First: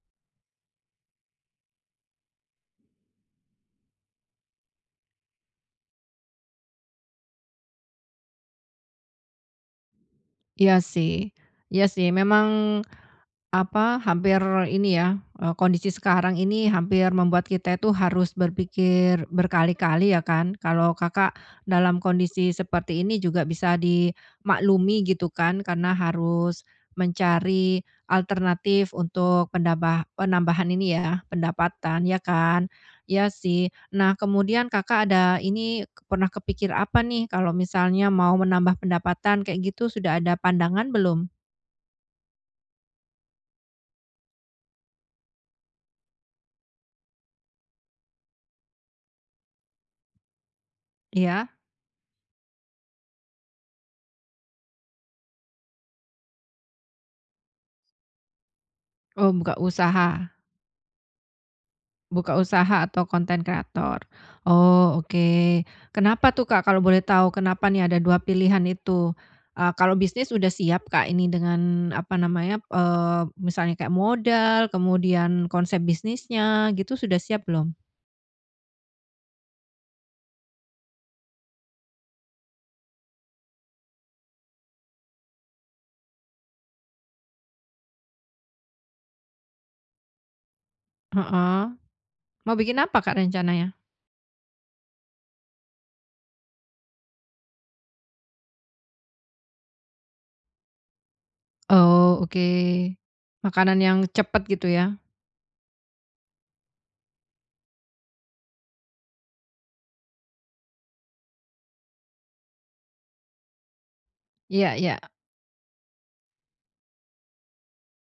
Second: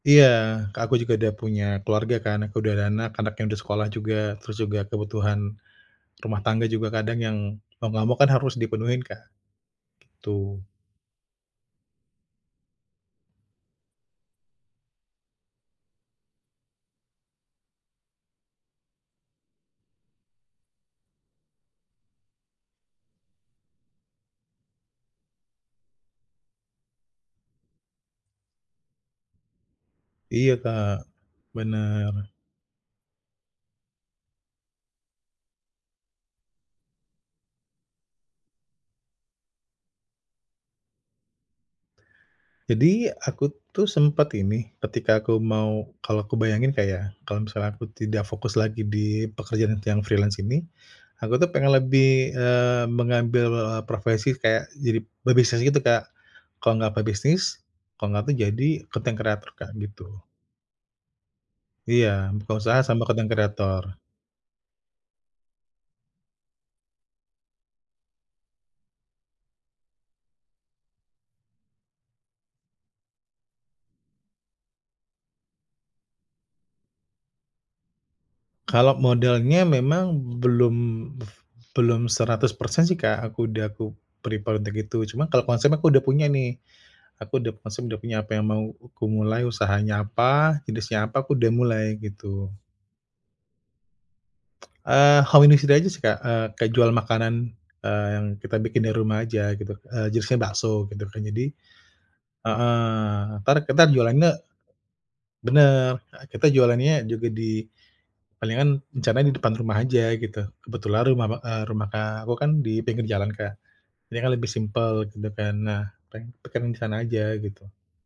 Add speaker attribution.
Speaker 1: Iya, ke aku juga udah punya keluarga kan, aku udah ada anak, anaknya udah sekolah juga. Terus juga kebutuhan rumah tangga juga, kadang yang lama-lama kan harus dipenuhin Kak. Gitu.
Speaker 2: Iya sih Iya sih memang, apa, hampir ini ya, e kondisi sekarang ini hampir membuat kita itu harus berpikir berkali-kali ya kan, kalau Kakak, dalam kondisi seperti ini juga bisa dimaklumi, gitu kan. Karena harus mencari alternatif untuk pendambah
Speaker 1: Iya
Speaker 2: penambahan ini
Speaker 1: Kak,
Speaker 2: ya, pendapatan, ya
Speaker 1: bener.
Speaker 2: kan. Iya sih, nah kemudian Kakak ada ini pernah kepikir apa nih, kalau misalnya mau menambah pendapatan, kayak gitu. Sudah ada pandangan belum?
Speaker 1: Jadi, aku tuh sempet ini, ketika aku mau kalau aku bayangin Kak ya, kalau misalnya aku tidak fokus lagi di pekerjaan tuh yang freelance ini, aku tuh
Speaker 2: Iya.
Speaker 1: pengen lebih, eee, mengambil, eee, profesi kayak jadi pebisnis gitu Kak. Kalau nggak pebisnis kalau nggak tuh jadi, konten
Speaker 2: Oh,
Speaker 1: kreator
Speaker 2: buka
Speaker 1: Kak, gitu.
Speaker 2: usaha.
Speaker 1: Iya,
Speaker 2: Buka
Speaker 1: buka usaha
Speaker 2: usaha
Speaker 1: sama
Speaker 2: atau
Speaker 1: konten
Speaker 2: konten
Speaker 1: kreator.
Speaker 2: kreator. Oh, oke. Kenapa tuh Kak kalau boleh tahu? Kenapa nih ada dua pilihan itu? Eee, kalau bisnis udah siap Kak ini dengan apa namanya, eee, misalnya kayak modal, kemudian konsep bisnisnya, gitu, sudah siap belum?
Speaker 1: Kalau modalnya memang belum buf belum 100% sih Kak, aku udah aku prepare untuk itu. Cuma kalau konsepnya aku udah punya nih. Aku udah maksudnya udah punya apa yang mau ku mulai usahanya apa, jenisnya apa, aku udah
Speaker 2: Heeh.
Speaker 1: mulai, gitu.
Speaker 2: Mau bikin apa Kak, rencananya?
Speaker 1: Eee, home industry aja sih Kak, eee, kayak jual makanan, eee, yang kita bikin di rumah aja, gitu. Eee, jenisnya bakso, gitu kan. Jadi
Speaker 2: Oh, oke.
Speaker 1: heeh, entar
Speaker 2: Makanan
Speaker 1: kita
Speaker 2: yang
Speaker 1: jualannya
Speaker 2: cepat, gitu ya?
Speaker 1: bener, e kita jualannya juga di palingan rencana di depan rumah aja, gitu. Kebetulan rumah ba e rumah, Kak, aku kan dipinggir jalan Kak, ini kan lebih
Speaker 2: Iya iya.
Speaker 1: simpel gitu kan, nah, peng pengen di sana aja, gitu.